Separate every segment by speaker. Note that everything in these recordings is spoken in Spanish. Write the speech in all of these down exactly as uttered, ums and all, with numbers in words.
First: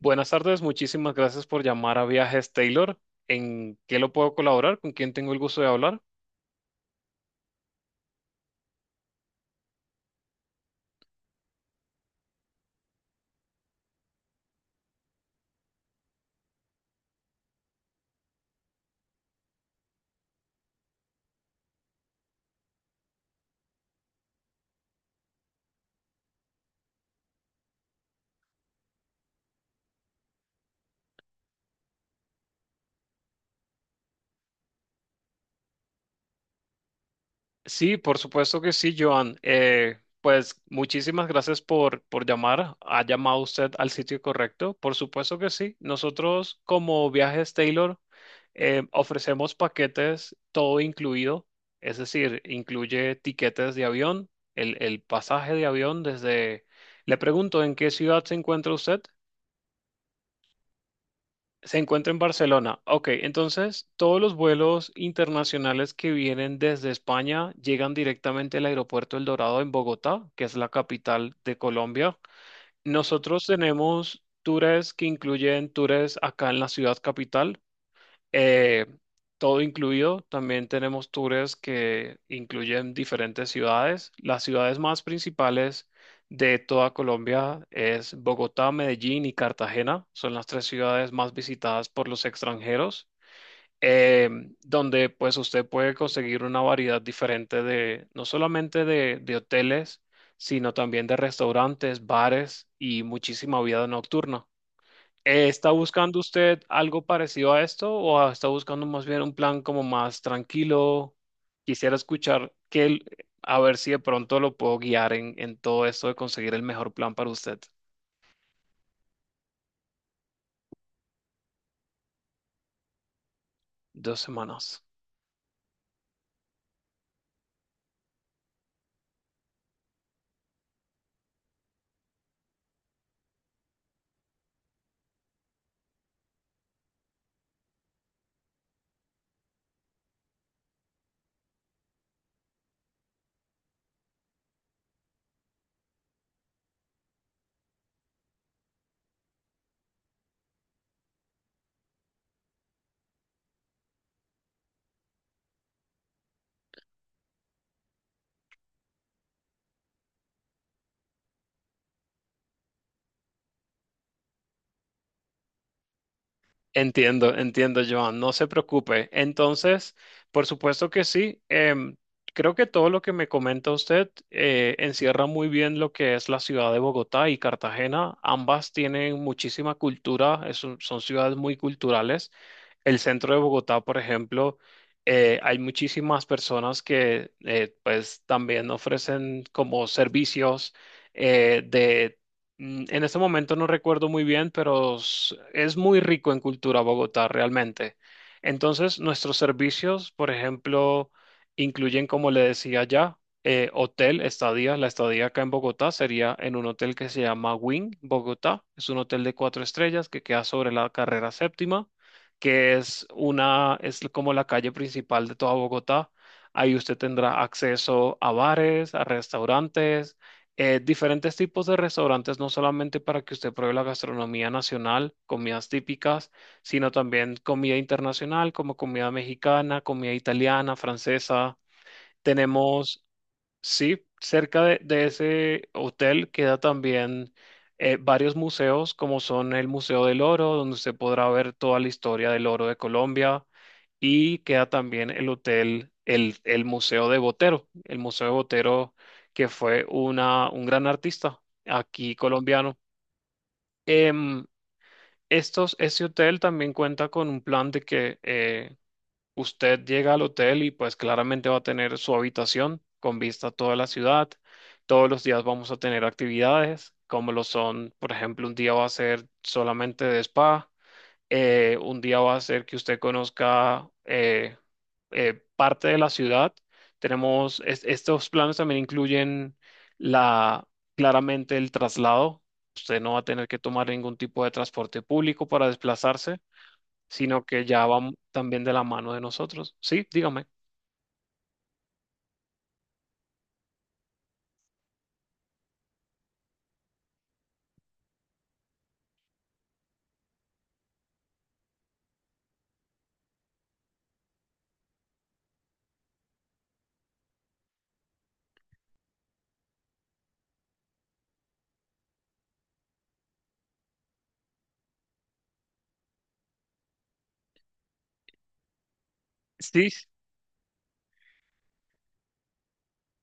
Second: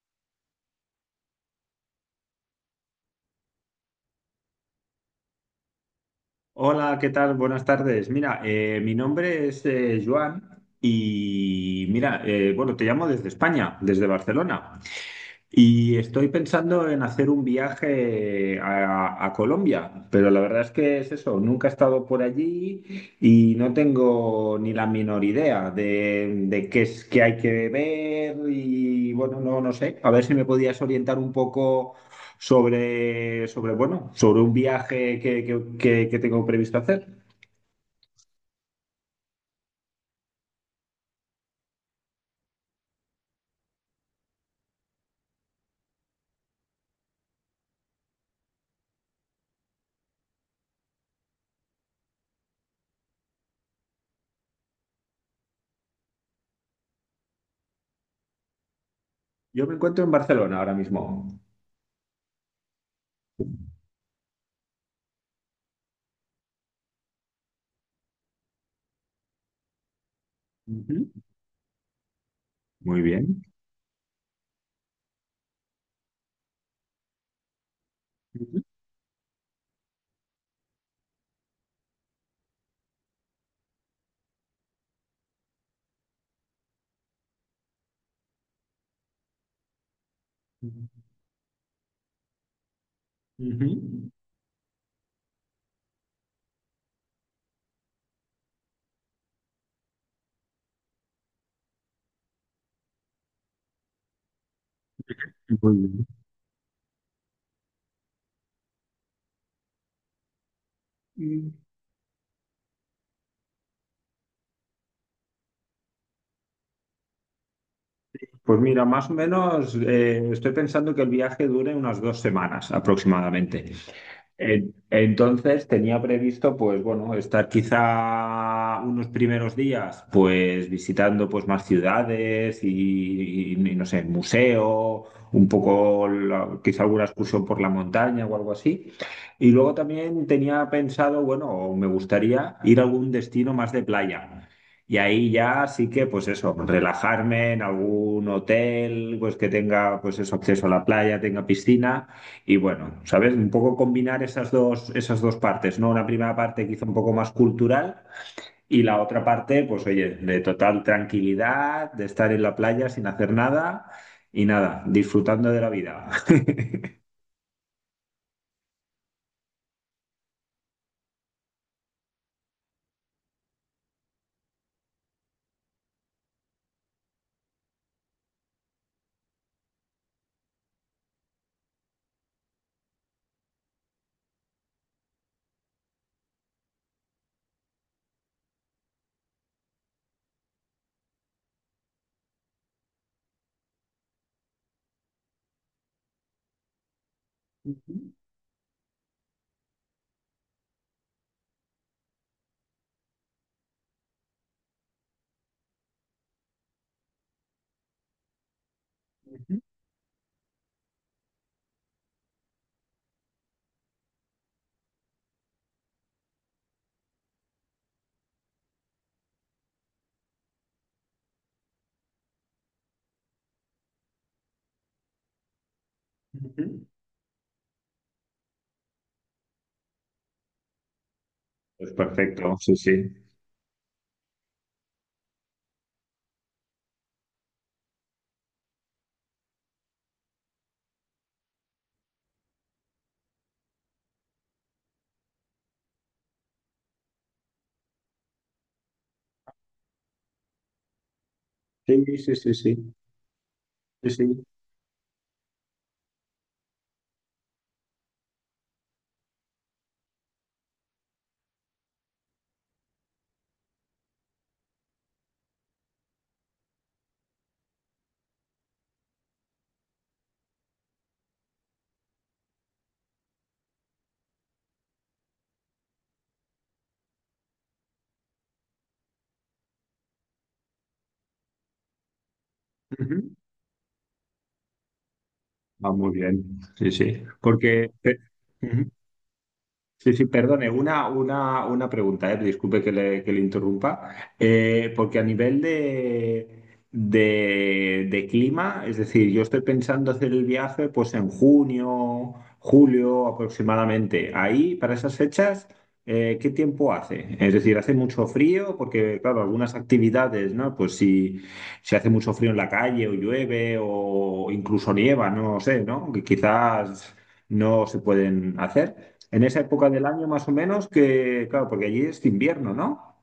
Speaker 1: Buenas tardes, muchísimas gracias por llamar a Viajes Taylor. ¿En qué lo puedo colaborar? ¿Con quién tengo el gusto de hablar?
Speaker 2: Hola, ¿qué tal? Buenas tardes. Mira, eh, mi nombre es eh, Joan y mira, eh, bueno, te llamo desde España, desde Barcelona. Y estoy pensando en hacer un viaje a, a Colombia, pero la verdad es que es eso, nunca he estado por allí y no tengo ni la menor idea de, de qué es que hay que ver y bueno, no, no sé, a ver si me podías orientar un poco sobre, sobre bueno, sobre un viaje que, que- que- que tengo previsto hacer.
Speaker 1: Sí, por supuesto que sí, Joan. Eh, pues muchísimas gracias por, por llamar. ¿Ha llamado usted al sitio correcto? Por supuesto que sí. Nosotros, como Viajes Taylor, eh, ofrecemos paquetes todo incluido, es decir, incluye tiquetes de avión, el, el pasaje de avión desde... Le pregunto, ¿en qué ciudad se encuentra usted?
Speaker 2: Yo me encuentro en Barcelona ahora mismo.
Speaker 1: Se encuentra en Barcelona. Ok, entonces todos los vuelos internacionales que vienen desde España llegan directamente al aeropuerto El Dorado en Bogotá, que es la
Speaker 2: Ujú,
Speaker 1: capital de Colombia.
Speaker 2: muy bien.
Speaker 1: Nosotros tenemos tours que incluyen tours acá en la ciudad capital,
Speaker 2: Ujú,
Speaker 1: eh, todo incluido. También tenemos tours que incluyen diferentes ciudades. Las ciudades más principales de toda Colombia es Bogotá, Medellín y Cartagena. Son las tres ciudades más visitadas por los extranjeros,
Speaker 2: ujú,
Speaker 1: eh, donde pues usted puede conseguir una variedad diferente, de no solamente de, de hoteles, sino también de restaurantes, bares y muchísima vida nocturna. Eh, ¿Está
Speaker 2: muy
Speaker 1: buscando usted algo parecido a esto o está buscando más bien un plan como más tranquilo?
Speaker 2: bien.
Speaker 1: Quisiera escuchar que el- a ver si de pronto lo puedo guiar en, en todo esto de conseguir el mejor plan para usted.
Speaker 2: Pues mira, más o menos eh, estoy pensando que el viaje dure unas dos semanas aproximadamente.
Speaker 1: Dos
Speaker 2: Eh,
Speaker 1: semanas.
Speaker 2: Entonces tenía previsto, pues bueno, estar quizá unos primeros días, pues visitando pues más ciudades y, y- y no sé, museo, un poco la- quizá alguna excursión por la montaña o algo así. Y luego también tenía pensado, bueno, me gustaría ir a algún destino más de playa. Y ahí ya sí que, pues eso, relajarme en algún hotel, pues que tenga, pues eso, acceso a la playa, tenga piscina y bueno, ¿sabes? Un poco combinar esas dos, esas dos partes, ¿no? Una primera parte quizá un poco más cultural y la otra parte, pues oye, de total tranquilidad, de estar en la playa sin hacer nada y nada, disfrutando de la vida.
Speaker 1: Entiendo, entiendo, Joan, no se preocupe. Entonces, por supuesto que sí. Em, creo que todo lo que me comenta usted eh, encierra muy bien lo que es la ciudad de Bogotá y Cartagena. Ambas tienen muchísima cultura, es un- son ciudades muy culturales. El centro de Bogotá, por ejemplo, eh, hay muchísimas personas que eh, pues también ofrecen como servicios. eh, de Mm, En este momento no recuerdo muy bien, pero s- es muy rico en cultura Bogotá
Speaker 2: Ujú,
Speaker 1: realmente. Entonces, nuestros servicios, por ejemplo, incluyen, como le decía ya, eh, hotel, estadía. La estadía acá en Bogotá sería en un hotel que se llama Wing Bogotá. Es un hotel de
Speaker 2: ujú,
Speaker 1: cuatro estrellas que queda sobre la carrera séptima, que es una, es como la calle principal de toda Bogotá. Ahí usted tendrá acceso a bares, a restaurantes, eh, diferentes tipos de restaurantes, no solamente para que usted pruebe la gastronomía nacional, comidas típicas,
Speaker 2: ujú.
Speaker 1: sino también comida internacional como comida mexicana, comida italiana, francesa.
Speaker 2: Pues perfecto, sí,
Speaker 1: Tenemos
Speaker 2: sí.
Speaker 1: Sí, cerca de, de ese hotel queda también, eh, varios museos, como son el Museo del Oro, donde se podrá ver toda la historia del oro de Colombia, y queda también el hotel, el, el Museo de Botero, el Museo de Botero, que fue una, un gran artista aquí
Speaker 2: Sí, sí, sí, sí,
Speaker 1: colombiano.
Speaker 2: sí, sí.
Speaker 1: Em, estos, ese hotel también cuenta con un plan de que eh, usted llega al hotel y pues claramente va a tener su habitación con vista a toda la ciudad. Todos los días vamos a tener actividades, como lo son, por ejemplo, un día va a ser solamente de spa, eh, un día va a ser que usted conozca eh, eh, parte de la ciudad. Tenemos, es- estos planes también incluyen la, claramente el traslado. Usted no va a
Speaker 2: Ujú.
Speaker 1: tener que tomar ningún tipo de transporte público para
Speaker 2: Ah, muy
Speaker 1: desplazarse,
Speaker 2: bien, sí, sí.
Speaker 1: sino que ya
Speaker 2: Porque,
Speaker 1: va
Speaker 2: pe-
Speaker 1: también de la
Speaker 2: ujú.
Speaker 1: mano de nosotros. Sí,
Speaker 2: Sí, sí,
Speaker 1: dígame.
Speaker 2: perdone, una, una, una pregunta, eh, disculpe que le, que le interrumpa. Eh, porque a nivel de, de, de clima, es decir, yo estoy pensando hacer el viaje pues en junio, julio aproximadamente. Ahí, para esas fechas, eh, ¿qué tiempo hace? Es decir, ¿hace mucho frío? Porque, claro, algunas actividades, ¿no? Pues si, si hace mucho frío en la calle o llueve o incluso nieva, no sé, ¿no? Que quizás no se pueden hacer. En esa
Speaker 1: Sí,
Speaker 2: época del año más o menos que, claro, porque allí es invierno, ¿no?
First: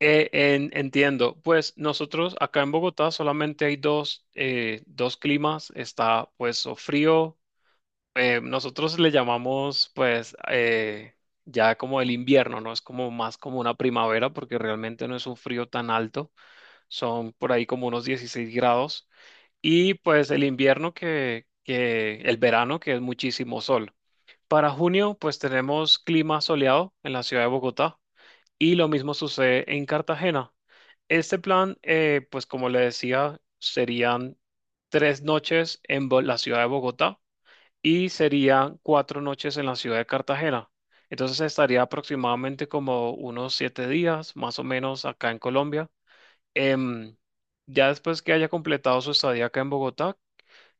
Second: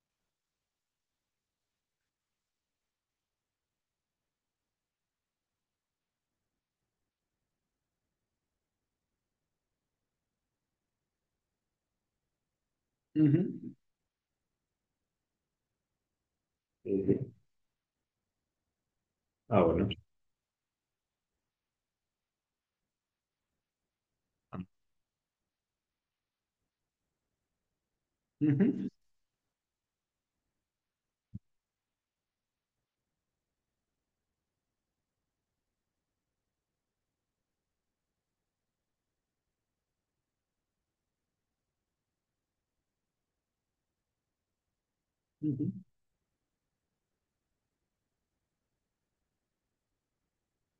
Speaker 1: eh, en- entiendo. Pues nosotros acá en Bogotá solamente hay dos, eh, dos climas. Está pues o frío. Eh, nosotros le llamamos pues, eh, ya como el invierno, ¿no? Es como más
Speaker 2: Ujú,
Speaker 1: como una primavera porque realmente no es un frío tan alto.
Speaker 2: sí,
Speaker 1: Son
Speaker 2: sí.
Speaker 1: por ahí como unos dieciséis grados.
Speaker 2: Ah, bueno.
Speaker 1: Y pues el invierno, que, que el verano que es muchísimo sol. Para junio, pues tenemos clima soleado en la ciudad de Bogotá y lo
Speaker 2: Ujú,
Speaker 1: mismo sucede en Cartagena. Este plan, eh, pues como le decía, serían tres noches en Bo- la ciudad de Bogotá y serían cuatro noches en la ciudad de Cartagena. Entonces estaría aproximadamente como unos siete días, más o menos, acá en
Speaker 2: ujú,
Speaker 1: Colombia. Em, ya después que haya completado su estadía acá en Bogotá,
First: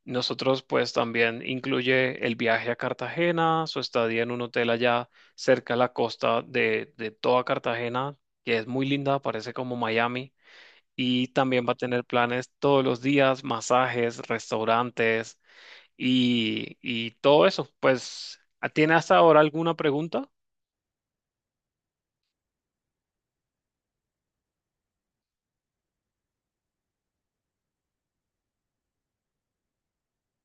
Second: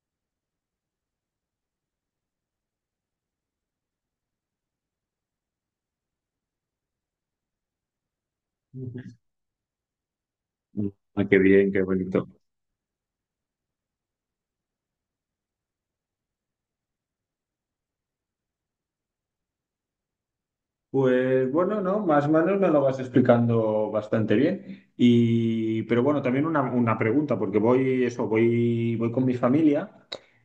Speaker 1: nosotros pues también incluye el viaje a Cartagena, su estadía en un hotel allá cerca de la costa de, de toda Cartagena, que es muy linda, parece como Miami,
Speaker 2: ujú. Ah,
Speaker 1: y
Speaker 2: qué
Speaker 1: también
Speaker 2: bien,
Speaker 1: va a
Speaker 2: qué
Speaker 1: tener
Speaker 2: bonito.
Speaker 1: planes todos los días, masajes, restaurantes y, y todo eso. Pues, ¿tiene hasta ahora alguna pregunta?
Speaker 2: Pues bueno, no, más o menos me lo vas explicando bastante bien. Y, pero bueno, también una, una pregunta, porque voy, eso, voy, voy con mi familia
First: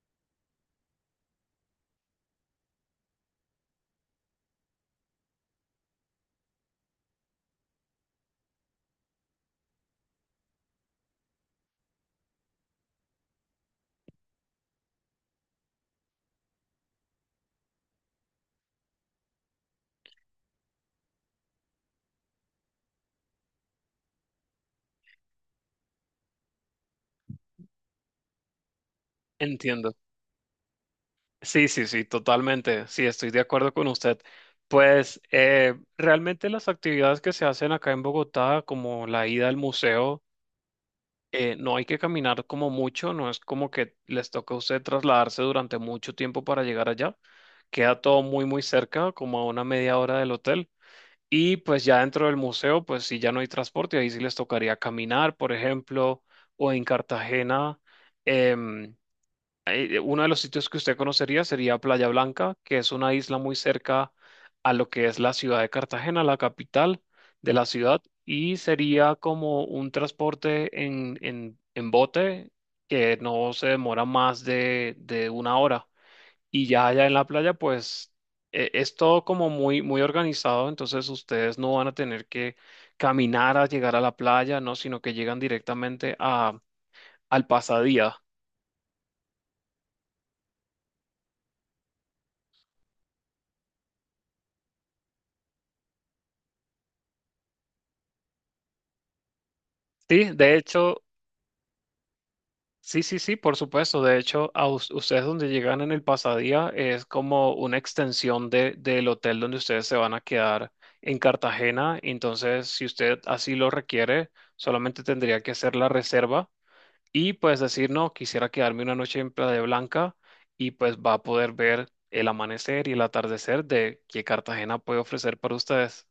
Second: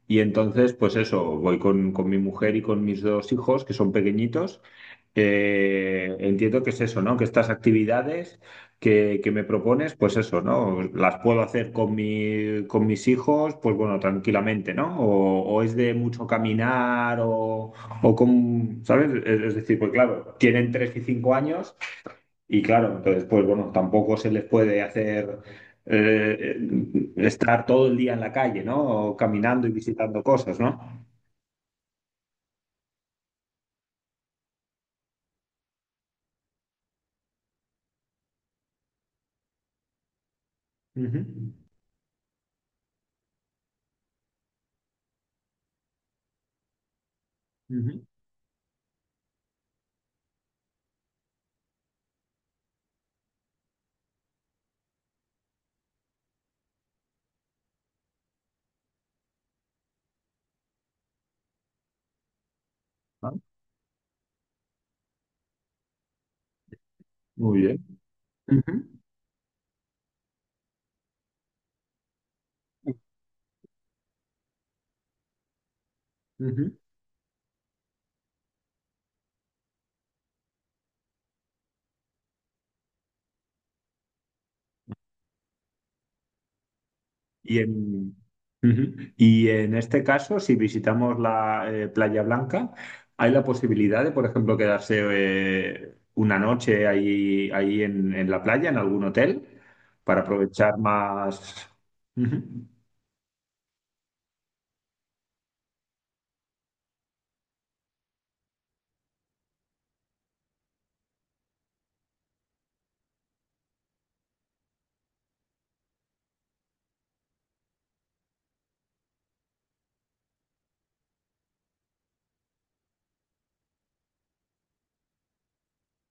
Speaker 2: y entonces, pues eso, voy con, con mi mujer y con mis dos hijos, que son pequeñitos. Eh, entiendo que es eso, ¿no? Que estas actividades que, que me propones, pues eso, ¿no? Las puedo hacer con mi, con mis hijos, pues bueno, tranquilamente, ¿no? O, o es de mucho caminar o... O con, ¿sabes? Es, es decir, pues claro, tienen tres y cinco años y claro, entonces pues bueno, tampoco se les puede hacer eh, estar todo el día en la calle, ¿no? O caminando y
Speaker 1: Entiendo.
Speaker 2: visitando cosas, ¿no?
Speaker 1: Sí, sí, sí, totalmente. Sí, estoy de acuerdo con usted. Pues, eh, realmente las actividades que se hacen acá en Bogotá, como la ida al museo,
Speaker 2: Ujú,
Speaker 1: eh, no hay que caminar como mucho, no es como que les toque a usted trasladarse durante mucho tiempo para llegar allá. Queda
Speaker 2: ujú.
Speaker 1: todo muy, muy cerca, como a una media hora del hotel. Y pues ya dentro del museo, pues sí, ya no hay transporte, ahí sí les tocaría caminar, por ejemplo, o en Cartagena. em, eh, Uno de los sitios que usted conocería sería Playa Blanca, que es una
Speaker 2: Ah,
Speaker 1: isla muy cerca a lo que es la ciudad de Cartagena, la capital de
Speaker 2: muy
Speaker 1: la
Speaker 2: bien.
Speaker 1: ciudad, y
Speaker 2: Ujú,
Speaker 1: sería como un transporte en, en, en bote, que no se demora más de, de una hora. Y
Speaker 2: ujú.
Speaker 1: ya allá en la playa, pues, eh, es todo como muy, muy organizado, entonces ustedes no van a tener que caminar a llegar a la playa, ¿no? Sino que llegan directamente a, al
Speaker 2: Y
Speaker 1: pasadía.
Speaker 2: en, Ujú. Y en este caso, si visitamos la eh, Playa Blanca, hay la posibilidad de, por ejemplo, quedarse eh, una noche ahí, ahí en, en la playa, en algún hotel, para
Speaker 1: Sí, de
Speaker 2: aprovechar
Speaker 1: hecho.
Speaker 2: más. Ujú.
Speaker 1: Sí, sí, sí, por supuesto. De hecho, a us- ustedes, donde llegan en el pasadía, es como una extensión de, del hotel donde ustedes se van a quedar en Cartagena. Entonces, si usted así lo requiere, solamente tendría que hacer la reserva y pues decir, no, quisiera quedarme una noche en Playa Blanca, y pues va a poder ver el amanecer y el atardecer de que Cartagena puede ofrecer para ustedes.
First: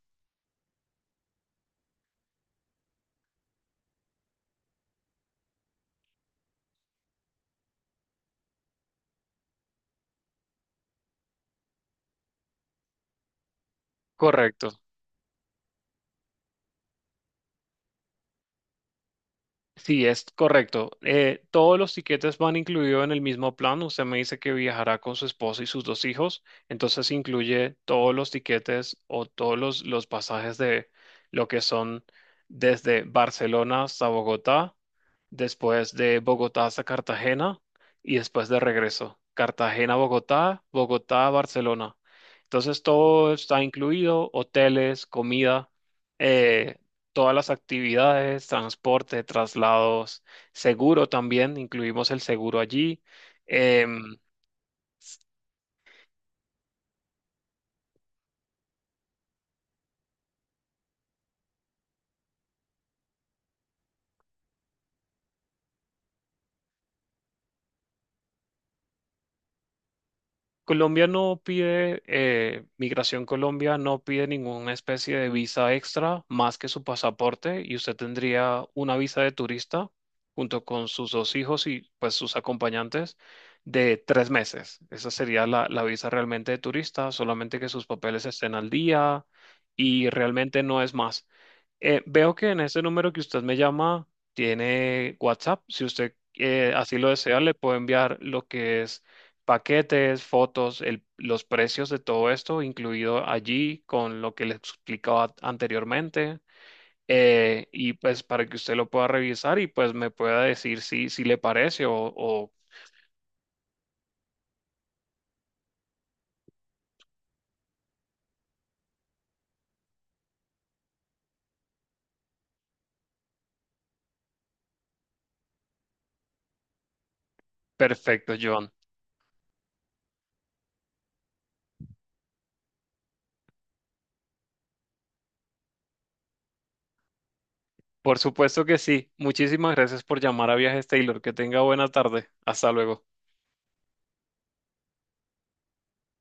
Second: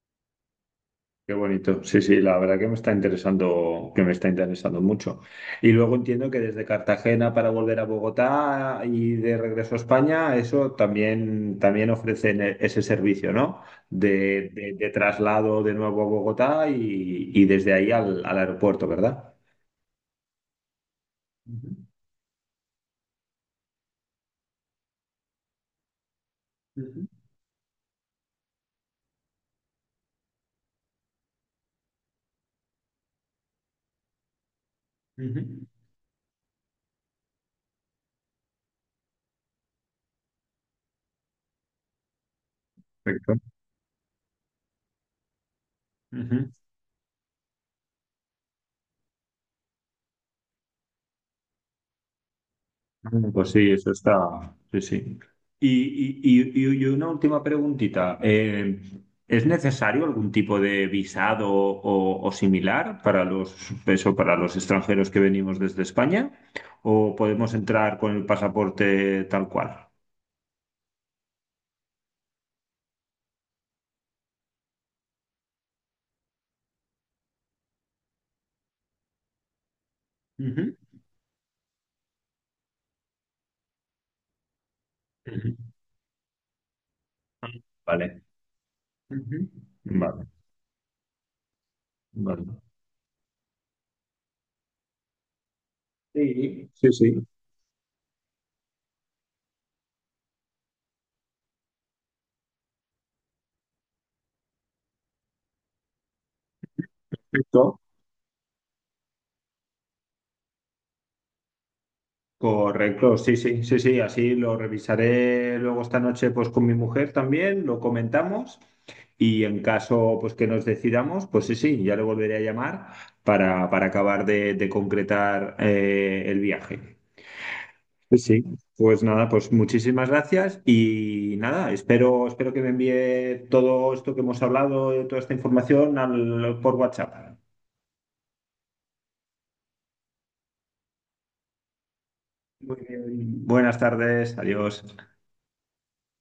Speaker 2: Qué bonito. Sí, sí, la verdad que me está interesando, que me está interesando mucho. Y luego entiendo que desde Cartagena para volver a Bogotá y de regreso a España, eso también, también ofrecen e- ese servicio, ¿no? De,
Speaker 1: Correcto.
Speaker 2: de- de traslado de nuevo a Bogotá y, y desde ahí al, al aeropuerto, ¿verdad?
Speaker 1: Sí, es correcto. Eh,
Speaker 2: Ujú,
Speaker 1: todos los tiquetes van incluidos en el mismo plan. Usted me dice que viajará con su esposa y sus dos hijos,
Speaker 2: ujú,
Speaker 1: entonces incluye todos los tiquetes o todos los, los pasajes de lo que son desde Barcelona hasta Bogotá,
Speaker 2: ujú.
Speaker 1: después de Bogotá hasta Cartagena y después de regreso. Cartagena, Bogotá, Bogotá, Barcelona. Entonces todo
Speaker 2: Perfecto.
Speaker 1: está incluido: hoteles, comida,
Speaker 2: Ujú.
Speaker 1: eh, todas las actividades, transporte, traslados, seguro también, incluimos el seguro allí.
Speaker 2: Mm, pues sí, eso
Speaker 1: Em,
Speaker 2: está. Sí, sí.
Speaker 1: s-
Speaker 2: Y, y- y- y- una última preguntita. Eh, ¿es necesario algún tipo de visado o, o similar para los, eso, para los extranjeros que venimos desde España? ¿O podemos entrar con el pasaporte tal cual?
Speaker 1: Colombia no pide, eh, Migración Colombia no pide ninguna especie de visa extra más que su pasaporte, y usted tendría una visa de turista junto
Speaker 2: Ujú,
Speaker 1: con sus dos hijos y pues sus acompañantes de tres meses. Esa sería
Speaker 2: ujú.
Speaker 1: la, la visa realmente de turista, solamente que sus
Speaker 2: Vale.
Speaker 1: papeles estén al día
Speaker 2: Ujú.
Speaker 1: y
Speaker 2: Vale,
Speaker 1: realmente no es más. Eh, veo que
Speaker 2: vale.
Speaker 1: en ese número que usted me llama tiene WhatsApp. Si usted
Speaker 2: Sí,
Speaker 1: eh,
Speaker 2: sí,
Speaker 1: así lo
Speaker 2: sí.
Speaker 1: desea, le puedo enviar lo que es paquetes, fotos, el- los precios de todo esto, incluido allí con lo que les explicaba anteriormente. Eh,
Speaker 2: Perfecto.
Speaker 1: y pues para que usted lo pueda revisar y pues me pueda decir si, si le parece o, o-
Speaker 2: Correcto, sí, sí, sí, sí, así lo revisaré luego esta noche pues con mi mujer también, lo comentamos y en caso pues que nos decidamos, pues sí, sí, ya le volveré a llamar para, para acabar de, de concretar eh, el viaje. Sí,
Speaker 1: Perfecto,
Speaker 2: sí,
Speaker 1: John.
Speaker 2: pues nada, pues muchísimas gracias y nada, espero, espero que me envíe todo esto que hemos hablado, eh, toda esta información al- por WhatsApp.
Speaker 1: Por supuesto que sí. Muchísimas gracias por llamar a Viajes Taylor. Que tenga buena tarde. Hasta
Speaker 2: Muy
Speaker 1: luego.
Speaker 2: bien, buenas tardes, adiós.